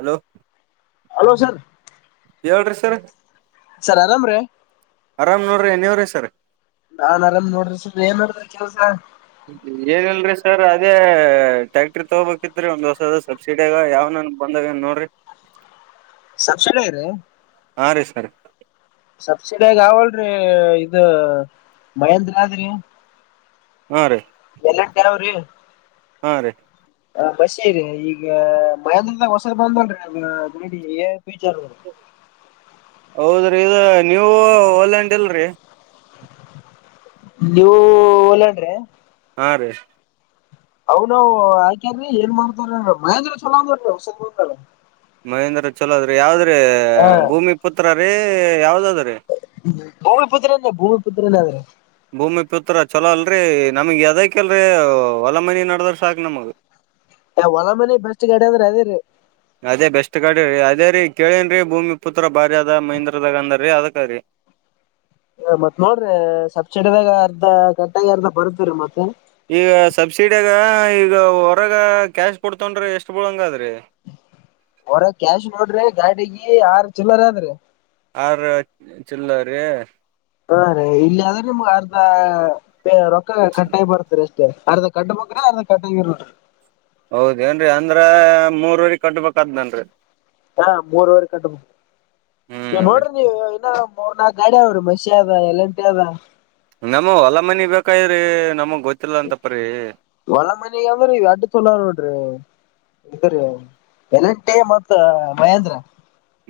Hello. Hello sir. ಹೇಳರಿ sir. Sir ಆರಾಮ್ ರಿ. ಆರಾಮ್ ನೋಡ್ರಿ ನೀವ್ರೇ ಸರ್. ನಾನ್ ಆರಾಮ್ ನೋಡ್ರ ಸ ಏನ್ ಮಾಡದ ಕೆಲ್ಸಾ. ಇದೇ ಟ್ಯಾಕ್ಟ್ರಿ ತಗೋಬೇಕಿತ್ರಿ ಒಂದ್ ಹೊಸದ ಸಬ್ಸಿಡ್ಯಾಗ್ ಯಾವನನ್ ಬಂದವ ಏನ ನೋಡ್ರಿ. ಸಬ್ಸಿಡ್ಯಾಗ ರಿ. ಸರಿ. ಸಬ್ಸಿಡ್ಯಾಗ ಅವಲ್ರರಿ ಇದ ಮಹೇಂದ್ರ ರಿ. ಹಾ ರೀ. ಎಲ್ಲಾ ತರು ಹೋಗ್ರಿ ಹಾ ರೀ ಹ ಬಸಿ ರರಿ ಈಗ ಮಹೇಂದ್ರದಾಗ ಹೊಸರ್ ಬಂದಲ್ ಈಗ ಗಡಿ ಏ ಬೀಚ್ರ್ ಹೌದ್ರಿ ಇದು ನೀವು ಐಲ್ಯಾಂಡ್ ಇಲ್ರರಿ ನೀವು ಒಲೆನ್ರಿ ಹಾರಿ ಅವ್ನು ಆಕೇಂದ್ರೀ ಏನ್ ಮಾಡ್ತಾರ ಮಹೇಂದ್ರ ಚಲೋ ಅದವು ಹೊಸದ ಬತಲ್ಲ ಮಹೇಂದ್ರ ಚಲೋದ್ರೀ ಯಾವುದ್ರೀ ಹಾ ಭೂಮಿ ಪುತ್ರ ರೀ ಯಾವುದ್ರೀ ಭೂಮಿಪುತ್ರೇ ಭೂಮಿಪುತ್ರನ ಅೇ ಭೂಮಿ ಪುತ್ರ ಚಲೋ ಅಲ್ರಿ ನಮಗೆ ಎದಕ್ಕೆ ಹೊಲ ಮನೆ ನಡದ್ರೆ ಸಾಕು ನಮಗೆ ಹೊಲ ಮನೆ ಬೆಸ್ಟ್ ಗಾಡಿ ಅಂದ್ರೆ ಅದೇ ರೀ ಅದೇ ಬೆಸ್ಟ್ ಗಾಡಿ ರೀ ಅದೇ ರೀ ಹೇಳಿದ್ದೀರಿ ಭೂಮಿ ಪುತ್ರ ಬಾರ ಅದ ಮಹೀಂದ್ರದಾಗ ಅಂದ್ರೀ ಅದಕ ರೀ ಮತ್ತೆ ನೋಡ್ರಿ ಸಬ್ಸಿಡಿಯಲ್ಲಿ ಅರ್ಧ ಕಟ್ಟಾಗಿ ಬರುತ್ತೆ ಮತ್ತೆ ಈಗ ಸಬ್ಸಿಡಿಯಾಗ ಈಗ ಹೊರಗ ಕ್ಯಾಶ್ ತಗಂಡ್ರೆ ಎಷ್ಟು ಬೀಳಂಗ ಅದ್ರೀ ಹೊರಗೆ ಕ್ಯಾಶ್ ನೋಡಿದ್ರೆ ಗಾಡಿಗ ಆರು ಚಿಲ್ಲರ ಅಂದ್ರಿ ಆರ ಚಿಲ್ಲ ರೀ ಹಾ ರೇ ಇಲ್ಲಿ ಆದ್ರೆ ರೀ ನಿಮ್ಗ್ ಅರ್ಧ ರೊಕ್ಕ ಕಟ್ಟಾಗಿ ಬರುತ್ತೇರಿ ಅರ್ಧ ಕಟ್ಟ ಬೇಕರಿ ಅರ್ಧ ಕಟ್ಟಂಗಿಲ್ಲ ಹೌದೇನ್ರೀ ಅಂದ್ರೆ ಅರ್ಧ ಮೂರುವರೆ ಕಟ್ಟಬೇಕೇನ್ರಿ ಹಾ ಮೂರ್ವರೆ ಕಂಡಿ ನೀ ಹ್ಮ್ ರೀ. ನೋಡ್ರಿ ನೀವು ಮೂರ್ ನಾಕು ಗಾಡಿ ಅವರು ಮಷಿ ಇದೆ ಎಲ್ ಅಂಡ್ ಟಿ ಇದೆ ನಮ್ಮ ಹೊಲ ಮನೆ ಬೇಕಾದ್ರಿ ನಮಗ್ ಗೊತ್ತಿಲ್ಲ ಅಂತಪ್ಪ್ರಿ ಒಲ ಮನ ಅಂದ್ರಿ ಅಡ್ಡ ತೋಲಾ ನೋಡ್ರಿ ಇದರಿ ಎಲ್ ಅಂಡ್ ಟಿ ಮತ್ತೆ Mahindra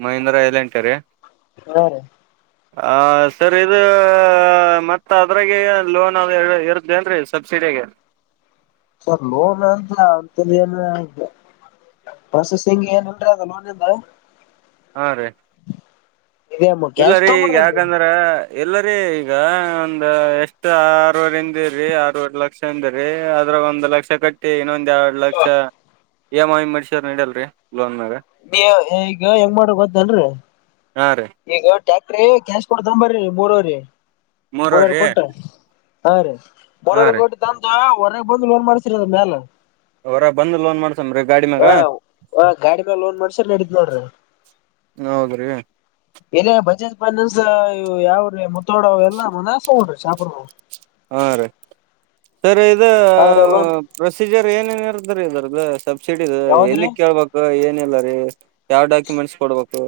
Mahindra L and T ರೀ ಹಾ ರೀ ಆ ಸರ್ ಇದು ಮತ್ತ ಅದ್ರಾಗೆ ಲೋನ್ ಇರುತ್ತೆ ಏನ್ರಿ ಸಬ್ಸಿಡಿ ಸರಿ ಸರ್ ಲೋನ್ ಅಂತ ಅಂತ ಏಲ್ಲ ಆ ಬಸುತ್ ಸಿಂಗ್ ಏನಲ್ರರಿ ಅದ ಲೋನಿಂದ ಹಾ ರೀ ಕ್ಯಾಶ್ ಇಲ್ಲಾರಿ ಈಗ ತಗೊಂಬಿಡ್ರಲ್ರಿ ಯಾಕಂದ್ರೆ ಇಲ್ಲ ರೀ ಈಗ ಒಂದ ಎಷ್ಟ ಆರೂವರೆಂದಾರಿ ಆರು ಲಕ್ಷ ಅಂದ್ರೀ ಅದ ಅದರ ಒಂದು ಲಕ್ಷ ಕಟ್ಟಿ ಇನ್ನೊಂದ ಲಕ್ಷ ಮೇಲೆ ಎಂಟ್ರಿ ನೀ ಈಗ ಹೆಂಗ್ ಮಾಡ್ರಿ ಗೊತ್ತೇನ್ರೀ ಹಾ ರೀ ಈಗ ಟ್ಯಾಕ್ಟರ್ ಕ್ಲಾಸ್ ಕೊಡ್ತಾರೆ ಮೂರುವರೆ ಮೂರುವರೆ ಮೂರವ್ರಿ ಕೊಟ್ಟು ಹಾ ರೀ ಹಾ ಮೂರುವರೆ ರೀ ಕೊಟ್ ತಂದು ಹೊರಗೆ ಲೋನ್ ಮಾಲ್ ಮಾಡುಶ್ರೀ ಅದರ ಮೇಲೆ ಹೊರ ಬಂದ್ ಲೋನ್ ಮಾಡ್ಸಮ್ರಿ ಗಾಡಿ ಹ ಮ್ಯಾಗ ಹ ಗಾಡಿ ಮ್ಯ ಲೋನ್ ಮಾಡ್ಸರಿ ನಡಿತದೆ ನೋಡ್ರಿ ಹೌದ್ರೀ ಇಲ್ಲ ಬಜಾಜ್ ಫೈನಾನ್ಸ್ ಯಾವುವು ಮುತ್ತೋಡ ಫೈನಾನ್ಸ್ ಎಲ್ಲ ಹಗೊಂಡ್ರಿ ಶಾಪ್ರ ಹಾ ರೀ ಸರಿ ಇದ ಅದ್ರ ಲೋನ್ ಪ್ರೊಸೀಜರ್ ಏನೇನ್ ಇರುತ್ತೆ ಇದರ ಅಲ್ಲ ಸಬ್ಸಿಡಿ ಯಾವ್ದ್ರಿ ಎಲ್ಲಿ ಕೇಳಬೇಕು ಏನಿಲ್ಲ ರೀ ಯಾವ್ ಡಾಕ್ಯುಮೆಂಟ್ಸ್ ಕೊಡ್ಬೇಕು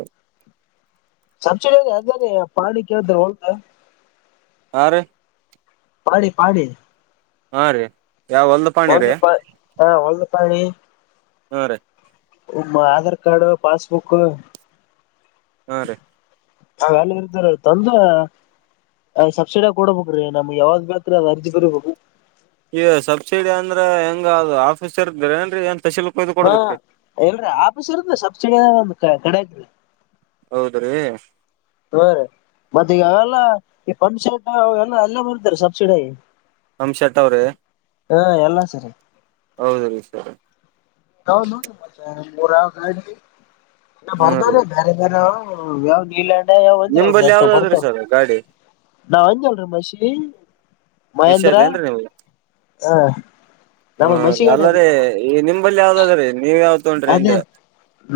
ಸಬ್ಸಿಡಿ ಅ್ದ ಪಾಣಿ ಕೇಳಿದ್ರೆ ಹೌದು ಹಾ ರೀ ಪಾಣಿ ಪಾಣಿ ಹಾ ರೀ ಯಾವ ಹೊಲ್ದ ಪಾಣಿ ರೀ ಒಂದುಪಾಣೆ ಒಂದು ಪಾಣಿ ಹಾ ರೀ ಹಮ್ಮ ಆಧಾರ್ ಕಾರ್ಡು ಪಾಸ್ಬುಕ್ ಹಾ ರೀ ಅವೆಲ್ಲ ಇರ್ತಾರ ತಂದೆ ಅಯ್ ಸಬ್ಸಿಿಯ ಕೊಡ್ಬೇಕ್ರೀ ನಮ್ಗ್ ಯಾವಾಗ್ ಬೇಕ್ರೀ ಅದ್ ಅರ್ಜಿ ಬರಿಬೇಕು ಈ ಸಬ್ಸಿಡಿ ಅಂದ್ರೆ ಹೆಂಗ ಅದು ಆಫೀಸರ್ ಗ್ರೇನ್ಿಂತ ಹಾ ಎಲ್ರೀ ಆಫೀಸ್ ಇರದ ಸಬ್ಸಿಡಿ ಅ ಒಂದ ಕಡೆೀ ಹೌದ್ರೀ ಹ್ರ ಮತ್ತೆ ಈ ಅವೆಲ್ಲ ಈ ಪಂಪ್ಸೆಟ್ ಅವ ಎಲ್ಲ ಅಲ್ಲೇ ಬರ್ತಾರೆ ಸಬ್ಸಿಡಿ ಹಂ ಶಟ್ ಅವ್ರೇ ಹ ಎಲ್ಲಾ ಸರಿ ಹೌದ ರೀ ಸ ತ ನ ಮ ಮರ ಗ ಹ್ಮ್ ಭರ್ದ ರೀ ಬೇರೆ ಬೇರೆ ಹ ಯಾವ್ ನೀಲ್ಯಂಡ ಯಾವ್ ಒಂದಲ್ರೀ ನಿಂಬಲ್ಲಿ ಅಂತ ಯಾವ್ದಾದ್ರಿ ಬರ್ತವ ಸರ್ ಗಾಡಿ ನಾವ ಒಂದಲ್ರಿೀ ಮಷಿ ಮಷದೆ ಅಏನ್ೀ ನಿಮಗೆ ಹ ನಮ್ಮ ಮಸಿ ಗಾಡಿ ಅದ್ರಿ ಅಲ್ಲದೆ ನಮ್ಮದು ಈ ನಿಮ ಲ್ಲಿ ಯಾವ್ದಾದ್ರೀ ನೀವ ಯಾವ್ದ ತಗೊಂಡ್ರಿ ಅದೇ ಅಂತ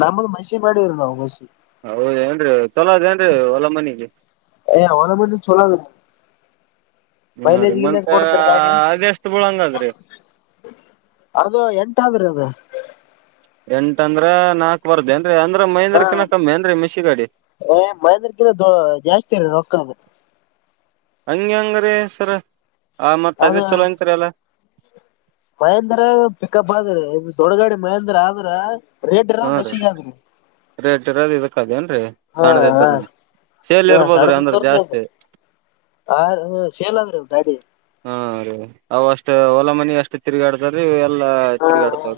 ನಮ್ಮದು ಮಸಿ ಮಾಡಿವ್ರಿ ನಾವು ಮಸಿ ಹೌದ ಏನ್ೀ ಚಲೋ ಅದೇಏನ್ೀ ಹೊಲ ಮನೆಗೆ ಏ ಅವಲ ಮನಿ ಚಲಾದ ಹಾ ರೀ ಬೈಲೆಜ ಗಲೆ ಮತ್ತ ಪಡುತ್ತ ಗಾಡಿ ಅದ್ ಎಷ್ಟ್ ಬೀಳಂಗದ್ರಿ ಅದು ಎಂಟಾದ್ರೆ ಅದು ಎಂಟ ಅಂದ್ರ ನಾಲ್ಕ್ ವರ್ದೇಏನ್ರರಿ ಅಂದ್ರ ಹ ಮಹಂದ್ರಕಿಿನ ಕಮ್ಮಿ ಏನ್ರರಿ ಮೆಸಿಗಾಡಿ ಏ ಮಹೇಂದ್ರಗಿಂತ ದ ಜಾಸ್ತಿ ಅರ ರೊಕ್ಕದು ಹಂಗಗೆ ಹಂಗರಿೀ ಸರ ಆ ಮತ್ತತ್ ಅದೇ ಅದು ಚಲೋ ಅಂತರಿ ಅಲ್ಲ ಮಹೇಂದ್ರ ಪಿಕಪ್ ಆದ್ರ ಇ ದೊಡ್ಡಗಾಡಿ ಮಹೇಂದ್ರ ಆದ್ರ ರೇಡ್ ಇರ ಹಾ ರೀ ಮೆಷಿಗೆ ಅದ್ರೀ ರೇಟ್ ಇರೋದ್ ಇದಕ್ ಅದೇಏನ್ರರಿ ಚಾಣದ ಹಾ ಇದ್ರನು ಸೇಲ್ ಹಾ ಇರ್ಬೋದ್ರೀ ಅಂದ್ರ ಸಣ್ಣದಿದ್ದರ್ನ ಜಾಸ್ತಿ ಆ ಸೇಲ್ದ್ರೆ ಗಾಡಿ ಹಾ ರೀ ಅವ ಅಷ್ಟ್ ಓಲಾ ಮನಿ ಅಷ್ಟು ತಿರುಗಾಡತಾರೀ ಹಾ ಹ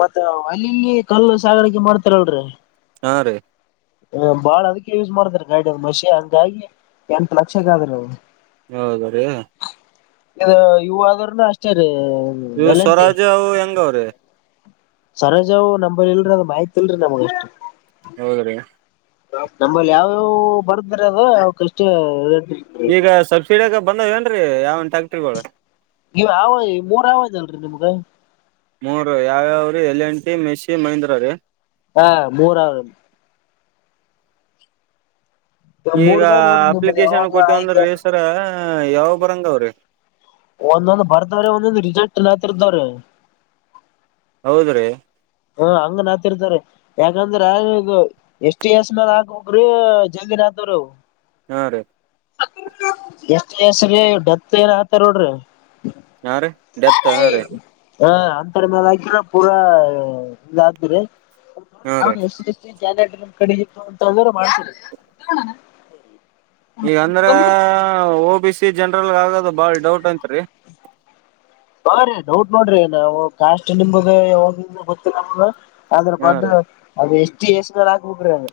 ಮತ್ತ ಅಲ್ಲಿಲ್ಲಿ ಕಲ್ಲು ಸಾಗಾಣಿಕೆ ಮಾಡ್ತಾರಲ್ರರಿ ಹಾ ರೀ ಹ ಬಾಳ ಅದಕ್ಕೆ ಯೂಸ್ ಮಾಡ್ತಾರ ಗಾಡದ ಮಷಿ ಹಂಗಾಗಿ ಎಂಟ ಲಕ್ಷಕ್ಕಾದ್ರೆವು ಹೌದ್ರೀ ಇ ಇವಾದ್ರನು ಅಷ್ಟೇ ರೀ ಇ ಎಲ್ ಸ್ವರಾಜ ಅವ ಯಂಗಾವ್ರ ಸರೋಜಾವ್ ನಂಬ್ಿ ಇಲ್ರರಿ ಅದ್ ಮಾಹಿತಿ ಇಲ್ರರಿ ನಮಗೆ ಎಷ್ಟು ಹೌದ್ರಿ ನಮ್ಮಲ್ಲಿ ಯಾವ್ಯಾವವು ಬರ್ದ್ರ ಅದ ಅವ ಕಷ್ಟ ಈಗ ಸಬ್ಸಿಡ ಆಗ ಬಂದ್ ಏನ್ರೀ ಯಾವನ್ ಟ್ಯಾಕ್ಟ್ರಿಗಳು ನೀ ಆವ ಮೂರ್ ಆವ ಇದದಲ್ರರಿ ನಿಮ್ಗ ಮೂರ್ ಯಾವ್ಯಾವ್ರೀ L N T Massey Mahindra ರೀ ಹಾ ಮೂರಾವರ ಈಗ ಮೂರ್ದಾಗ ನೋಡ್ರಿ ನಿಮ್ದ ಅಪ್ಲಿಕೇಶನ್ ಯಾವಾಗ ಕೊಟ್ಟಿವ ಅಂದ್ರ ಆಯ್ಕೆ ರಸರ ಯಾವ ಬರಂಗ ಅವ್ರಿ ಒಂದೊಂದು್ ಬರ್ತವ್ರ ಒಂದೊಂದು್ ರಿಜಲ್ಟ್ ನತಿರ್ತವ್ರೆ ಹೌದ್ರೀ ಹ ಹಂಗ ನಾತಿರ್ತಾರ ಯಾಕಂದ್ರ ಈಗ ಎಷ್ಟು ಎಸ್ ಮೇಾಲ ಹಾಕ ಹೋಗ್ರಿ ಜ ಿನ ತರು ಹಾ ರೀ ಎಷ್ಟ ವಸ್ರೀ ಡತ್ ಏ ಹತಾರ ನೋಡ್ರಿ ಹಾ ರೀ ಡೆತ್ ಹಾ ರೀ ಹ ಅಂತರ ಮೇಾಲ ಹಾಕ್ರ ಪೂರಾ ಇದ ಆಗ್ತರಿ ಹಾ ರೀ ಎಷ್ಟ ಗ್ಯಾಲೆಡ್ರಮ್ ಕಡೆಗಿತ್ತು ಅಂತ ಅಂದ್ರೆ ಮಾಡ್ಸರ ಈಗಂದ್ರ ಓ ಬಿ ಸಿ ಜನ್ರಲ್ ಆಗದು ಬಾಳ ಡೌಟ್ ಅಂತ ಹ ರೀ ಡೌಟ ನೋಡ್ರಿ ನಾವು ಕಾಸ್ಟ್ ನಿಮದು ಯಾವಗಿಂದರ ಗೊತ್ತಿಲ್ಲ ನಮಗ ಅದ್ರ ಹಾ ಬದಲ ರೀ ಅದು ಎಷ್ಟ ಹೆಚ್ಚಿಗ ಎಷ್ಟನ ಹಾಕ್ಬೇಕ್ರಿ ಅದು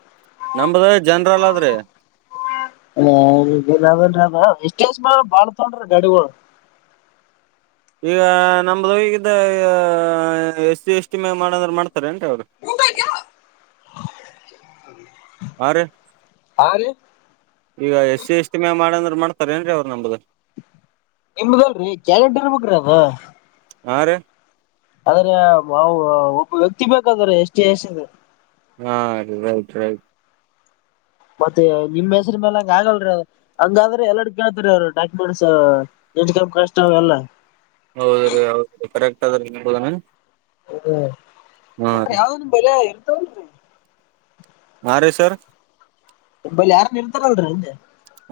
ನಂಬದ ಜನ್ರಲ ಆದ್ರಿ ಎಷ್ಟ ದಿವಸ ಮಾಡಬೇಕ ಬಾಳ್ ತೋಂಡ್ರಿ ಗಾಡಿಗೊಳು ಈಗ ನಮ್ದೋಗಿದ ಎಸ್ ಎಸ್ಟಿ ಮ್ಯಾಗ ಮಾಡಂದ್ರ ಮಾಡ್ತ ದ್ರಿ ಅವರು [inaudible] ಆ ರಿ ಹಾ ರೀ ಈಗ ಎಸಿ ಎಷ್ಟಿ ಮ್ಯಾಗ ಮಾಡಂದ್ರ ಮಾಡ್ತಾರ ಏನ್ರೀ ಅವ್ರು ನಂಬದು ನಿಮ್ದಲ್ರೀ ಗ್ಯಾರೆಂಟಿ ಇರಬೇಕರಿ ಅದ ಹಾ ರೀ ಅದರಿ ಒಬ್ಬ ವ್ಯಕ್ತಿ ಬೇಕದ್ರಿ ಎಷ್ಟಿ ಎಸಿದ ಹಾ ರೈಟ್ ರೈಟ್ ಮತ್ತೆ ನಿಮ್ ಹೆಸ್ರ ಮ್ಯಾಲ ಹಂಗ ಆಗಲ್ರರಿ ಅ ಹಂಗಾದ್ರ ಎಲ್ಲಟ ಕೇಳತ್ರಿ ಅವರು ಡಾಕ್ಯುಮೆಂಟ್ಸ್ ಇನ್ಕಮ್ ಕಾಸ್ಟ್ ಅವೆಲ್ಲ ಹೌದ್ರೀ ಹೌದ್ರಿ ಕರೆಕ್ಟ್ ಆದ್ರಿ ನಿಮ್ಮಬೋದುನ ಹ ನೋಡರಿ ಯಾವ್ದ ನಿ ಬಲೆ ಎತಾವಲ್ರಿ ಹಾ‌ ರೀ ಸರ್ ನಿಂಬಲ್ಲಿ ಯಾರನ ಇರ್ತಾರಲ್ರರಿ ಅಂದೆ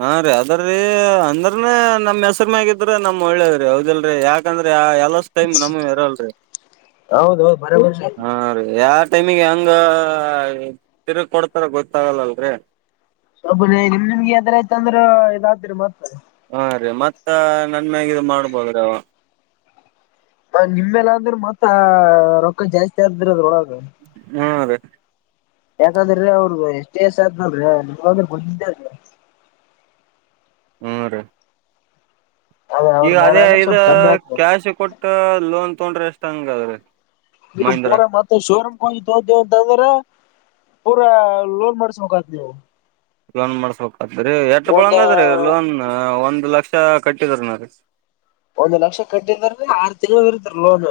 ಹಾ ರೀ ಅದ್ರೀ ಅಂದ್ರನ ನಮ್ ಹೆಸ್ರ ಮ್ಯಾಗಿದ್ರ ನಮ್ ಒಳ್ಳೇದ್ರಿ ಹೌದಿಲ್ರರಿ ಯಾಕಂದ್ರ ಎಲಸ್ಸು ಟೈಮ್ ನಮ್ಮುವೆ ಇರಲ್ರಿ ಹೌದೌದು ಬರಬರಿ ಹಾ ರೀ ಟೈಮಿಗೆ ಹೆಂಗ ತಿರುಗ ಕೊಡ್ತಾರ ಗೊತ್ತಾಗಲ್ಲಲ್ರಿ ಸ್ವಬ ನಿಮ್ ನಿಮ್ಗ ಯದ್ರ ಆಯತ ಅಂದ್ರ ಇದಾತದರಿ ಮತ್ತ ಹಾ ರೀ ಮತ್ತ ನನ್ ಮ್ಯಾಗ ಇದು ಮಾಡ್ಬೋದ್ರಿ ಅವ ಹ ನಿಮ್ಮೆಲ್ಲ ಅಂದ್ರ ಮತ್ತ ರೊಕ್ಕ ಜಾಸ್ತಿ ಆತದ್ರಿ ಅದರ ಒಳಗ ಹ್ಮ ರೀ ಯಾಕಾಂದ್ರೀ ಅವರದ ಎಷ್ಟಿ ಎಸಿ ಆತ್ತದಲ್ಲರಿ [unintelligible] ಹ್ಮ ರೀ ಅದ ಅವ್ರ ಈಗ ಮ್ಯಾಲ ಅದೇ ಅಂದ್ರ ಇದ ಸ್ವಲ್ಪ ಕಮ್ಮಿ ಆತದ ಕ್ಯಾಶ್ ಕೊಟ್ಟ ಲೋನ್ ತೊಂಡ್ರ ಎಷ್ಟ ಹಾಗಂಗಾದ್ರಿ ನೀವು ಪೋರ ಮತ್ತ ಶೋರಂ ಕೊಗಿ ತೋಂತಿವ ಅಂದ್ರ ಪೂರ ಲೋನ್ ಮಾಡಸ್ಬೇಕಾತದ ನೀವು ಲೋನ್ ಮಾಡ್ಸ್ಬೇಕತದ್ರಿ ಎಟ್ ಒಂದ ಬುಳಂಗದ್ರೀ ಲೋನ್ ಒಂದ್ ಲಕ್ಷ ಕಟ್ಟಿದರನು ರೀ ಒಂದ್ ಲಕ್ಷ ಕಟ್ಟಿಂದ್ರ ಆರ ತಿಂಗಳ ಇರುತ್ತದ್ರಿ ಲೋನ್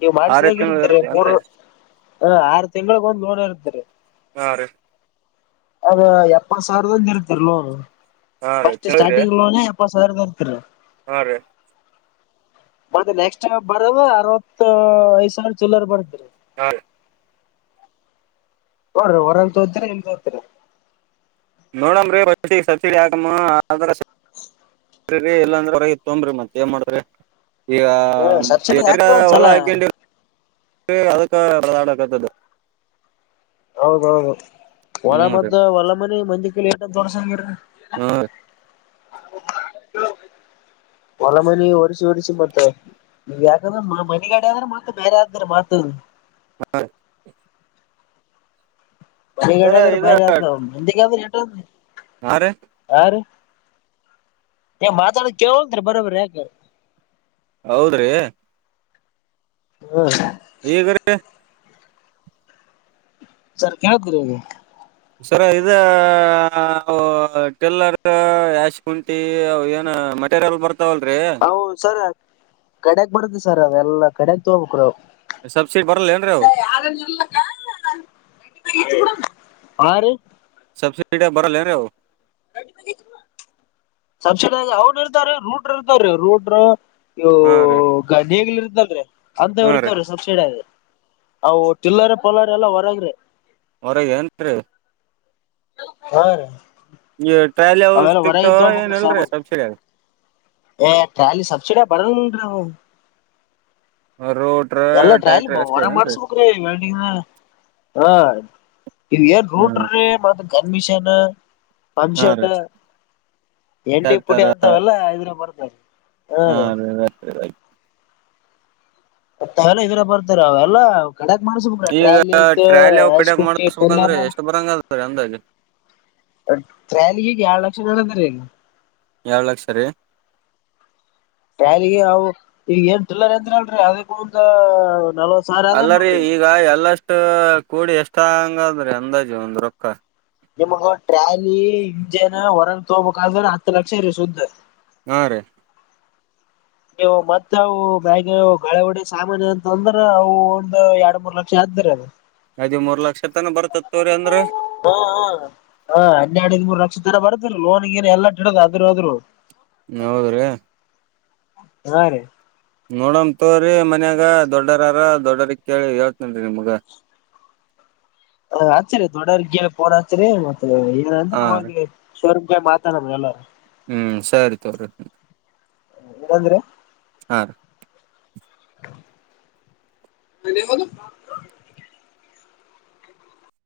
ನೀವು ಆರೇ ಮಾಡ್ಸಿದಂಗ ತಿಂಗಳ ಇರ್ತದರಿ ಇರುತ್ತೆ ಏನ್ರಿ ಮೂರ್ ಹ ಆರ ತಿಂಗಳಿಗ ಒಂದ್ ಲೋನ್ ಇರ್ತದ್ರಿ ಹಾ ರೀ ಅದು ಎಪ್ಪತ್ ಸಾವಿರದಿಂದ ಇರತ್ತದರಿ ಲೋನ ಹಾ ರೀ ಫಸ್ಟ್ ಕೇಳಿದ್ರಿ ಸ್ಟಾರ್ಟಿಂಗ್ ಲೋನ ಇಪ್ಪತ್ ಸಾವಿರದಂತ್ರಿ ಹಾ ರೀ ಮತ್ತ ನೆಕ್ಸ್ಟ್ ಟೈಮ್ ಬರದ ಅರವತ್ತು ಐದ್ ಸಾವಿರ ಚಿಲರ್ ಬರತ್ತರಿ ಹಾ ರೀ ನೋಡ್ರಿ ಹೊರಗ ತೋತಿರ ಇಲ್ಲ ತೋತಿರ ನೋಡಮ್ರೀ ಫಸ್ಟಿಗ ಸಬ್ಸಿಡಿ ಹಾಕಮ್ಮ [unintelligible] [inaudible] ರಿ ಇಲ್ಲಾಂದ್ರ ಹೊರಗೆ ತೊಂಬ್ರಿ ಮತ್ ಏನ್ ಮಾಡ್ತರಿ ಈಗ ಹ ಸಬ್ಸಿಡಿ ಹಾಕ್ರಿ ಹೊಲ ಒಂದ್ಸಲ ಹಾಕಂಡ ಅದಕ್ಕ ಬಡದಾಡಕತ್ತದು ಹೌದೌದ ಹೊಲಾ ಮತ್ತ ಹೊಲ್ಲ ಮನಿ ಮಂದಿ ಕೈಲೇ ಎಷ್ಟಂತ ಹೊರಸಂಗಿರಿ ಹ್ಮ [inaudible] ಹೊಲ ಮನಿ ಒರ್ಸಿ ಒರ್ಸಿ ಮತ್ತೆ ನೀವ ಯಾಕಂದ್ರೆ ಮನಗಡೆ ಆದ್ರೆ ಮತ್ತ ಬೇರೆಯಾರ್ಗರ ಮಾರ್ - [unintelligible] ಮನಿಗಡೆ ಸರ ಆದ್ರೆ ಇದ ಬರೆ ಆದ್ರ ಮಂದಿಗೆದ್ರಿ ಹಾ ರೀ ರಿ ಮಾತಾಡೊದು ಕೆಳ್ವಂತ್ರಿ ಬರಿ ಬರಿ ಏಕ ಹೌದ್ರಿ ಹ್ಮ ಈಗರಿ ಸರ್ ಕೇಳ್ [unintelligible] ಸರ ಇದೆ ಅವು ಟಿಲ್ಲರ್ ಯಾಶ್ಕುಂಟಿ ಏನ ಮೆಟೀರಿಯಲ್ ಬರ್ತಾವಲ್ರಿ. ಕಡಕ್ ಬರುತ್ತ ಸರ್ ಅವೆಲ್ಲಾ ಕಡೆಗ್ ತೊಗ್ಬೇಕ್ರಿ ಅ ಸಬ್ಸಿಡಿ ಬರ್ತೀನ್ರಿ ಅವು. ಹಾ ರಿ ಸಬ್ಸಿಡಿಯಾಗ್ ಬರಲ್ಲೇನ್ರಿ ಅವು. ಸಬ್ಸಿಡಿಯಾಗ್ ಅವ್ರು ಇರ್ತಾರ ರುಟ್ರು ಇರ್ತಾರೀ ರುಟ್ರು. ಇವು ಹಾ ರೀ ಗದ್ದೆಲ್ ಇರ್ತಲ್ರಿ ಅಂತವು ಹಾ ರೀ ಇರ್ತವ್ರಿ ಸಬ್ಸಿಡಗ. ಅ ಟಿಲ್ಲರೆ ಪಲ್ಲಾರ ಎಲ್ಲಾ ಹೊರಗ್ರಿ. ಒರಗ್ ಎನ್ರಿ. ಹಾ ರೀ [unintelligible] ಅವೇಲ ಒರಗ್ ಇಂದ್ ಸಿಗ್ತಾವ ಏನ್ ತೊಗಬೆಕ್ರಿ ಇಲ್ರಿ ಸಾಮಿ ಸಬ್ಸಿಡಿ ಎ ಶಾಲಿ ಸಬ್ಸಿಡಿಯಾಗ್ ಬರ ಹೌ ರೋಟ್ರ ಎಲ್ಲ ಟ್ರಾಲಿ ಟ್ಯಾಕ್ಟರ್ ಅಷ್ಟೇ ವಾರಗ್ ಏನ್ರಿ ಮಾಡ್ಸಬೇಕ್ರಿ ವೆಲ್ಡಿಂಗ. ಇವ್ ಏನ್ ಹ್ಮ ರೂಟ್ರೀ ಮತ್ತ ಜನ್ಮಿಷನ. ಹಾ ಪಂಶಟ ರೀ ಎಣ್ಣೆ ಪುಡಿ ಟ್ಯಾಕ್ಟರ್ ಅಂತಾವೆಲ್ಲ ಇದ್ರ ಬರ್ತಾವೆ. ಹಾ [unintelligible] [unintelligible] ಇದ್ರ ಬರ್ತಿರ ಅವೆಲ್ಲಾ ಕಡಕ್ ಮಾಡಸ್ಬೇಕು ಈಗ ಟ್ರ್ಯಲಿ ಐತ ಟ್ರ್ಯಾಲಿ ಅವ್ ಕಡಿಯಾಕ್ ಐಸ್ಕಂಟು ಮಾಡಸ್ಬೇಕಂದ್ರೆ ಟ್ರಿಲ್ಲರು. ಎಷ್ಟ್ ಬರಂಗದ್ರೀ ಅಂದಾಜು ಟ್ಯಾಲಿಗ್ ಎಳ್ ಲಕ್ಷ ಹೇಳಿದ್ರಿ. ಎಳ್ ಲಕ್ಷ ರಿ ಟ್ಯಾಲಿಗೆ ಅವು ಈಗ ಏನ್ ಟಿಲ್ಲರ್ ಅಂದ್ರ ಅಲ್ರರಿ ಅದಕ್ಕೂಂದ. ಅಲ್ಲರಿ ಈಗ ಎಲ್ಲಷ್ಟ ಕೂಡಿ ಎಷ್ಟಂಗಾದ್ರಿ ಅಂದಾಜು ಒಂದ್ ರೊಕ್ಕ ನಿಮ್ಗ ಟ್ರ್ಯಾಲಿ ಇಂಜೆನ್ ಹೊರಗ್ ತಗಬೇಕಂದ್ರ ಹತ್ತು ಲಕ್ಷ ಇರಿ ಸುದ್ ಹಾ ರೀ ನೀವು ಮತ್ತೆ ಅವು ಮ್ಯಾಗ [unintelligible] ಹೊಡಿ ಸಾಮಾನ್ ಎನ ತಂದ್ರ ಅವು ಒಂದ್ ಎರಡ್ ಮೂರ್ ಲಕ್ಷ ಆತ ಅ [unintelligible] ಇದೆ ಮೂರ್ ಲಕ್ಷ್ - - ಹ್ಮ ಹಾ ಹಾ ಹನ್ನೆರಡು ಐದ್ ಮೂರು ಲಕ್ಷ ತರ ಬರುತ್- - ಲೋನ್ ಗಿನ್ ಏನ್ ಎಲ್ಲಾ [unintelligible] ಆದ್ ದೊದ್ರು ಹೌದ್ರೀ ಹಾ ರೀ ನೋಡ ನ್ ತೋಗರಿ ಮನ್ಯಾಗ ದೊಡ್ಡರರ ದೊಡ್ಡರಿ ಕೇಳಿ ಹೇಳ್ತನ್ ನಿಮ್ಗ್- ಹಚ್ರಿ ದೊಡರ್ ಕೇಳ್ ಪೋನ್ ಹಚ್ರಿ ಮತ್ತೆ ಏನ ಅಂದ್ರೆ ಹಾ ರೀ ಹೊಗಿ [unintelligible] ಮಾತಾಡನ ಎಲ್ಲಾ ರ್ ಹ್ಮ್ ಸರಿ ತೋ ಏನಂದ್ರಿ ಹ ಮವದು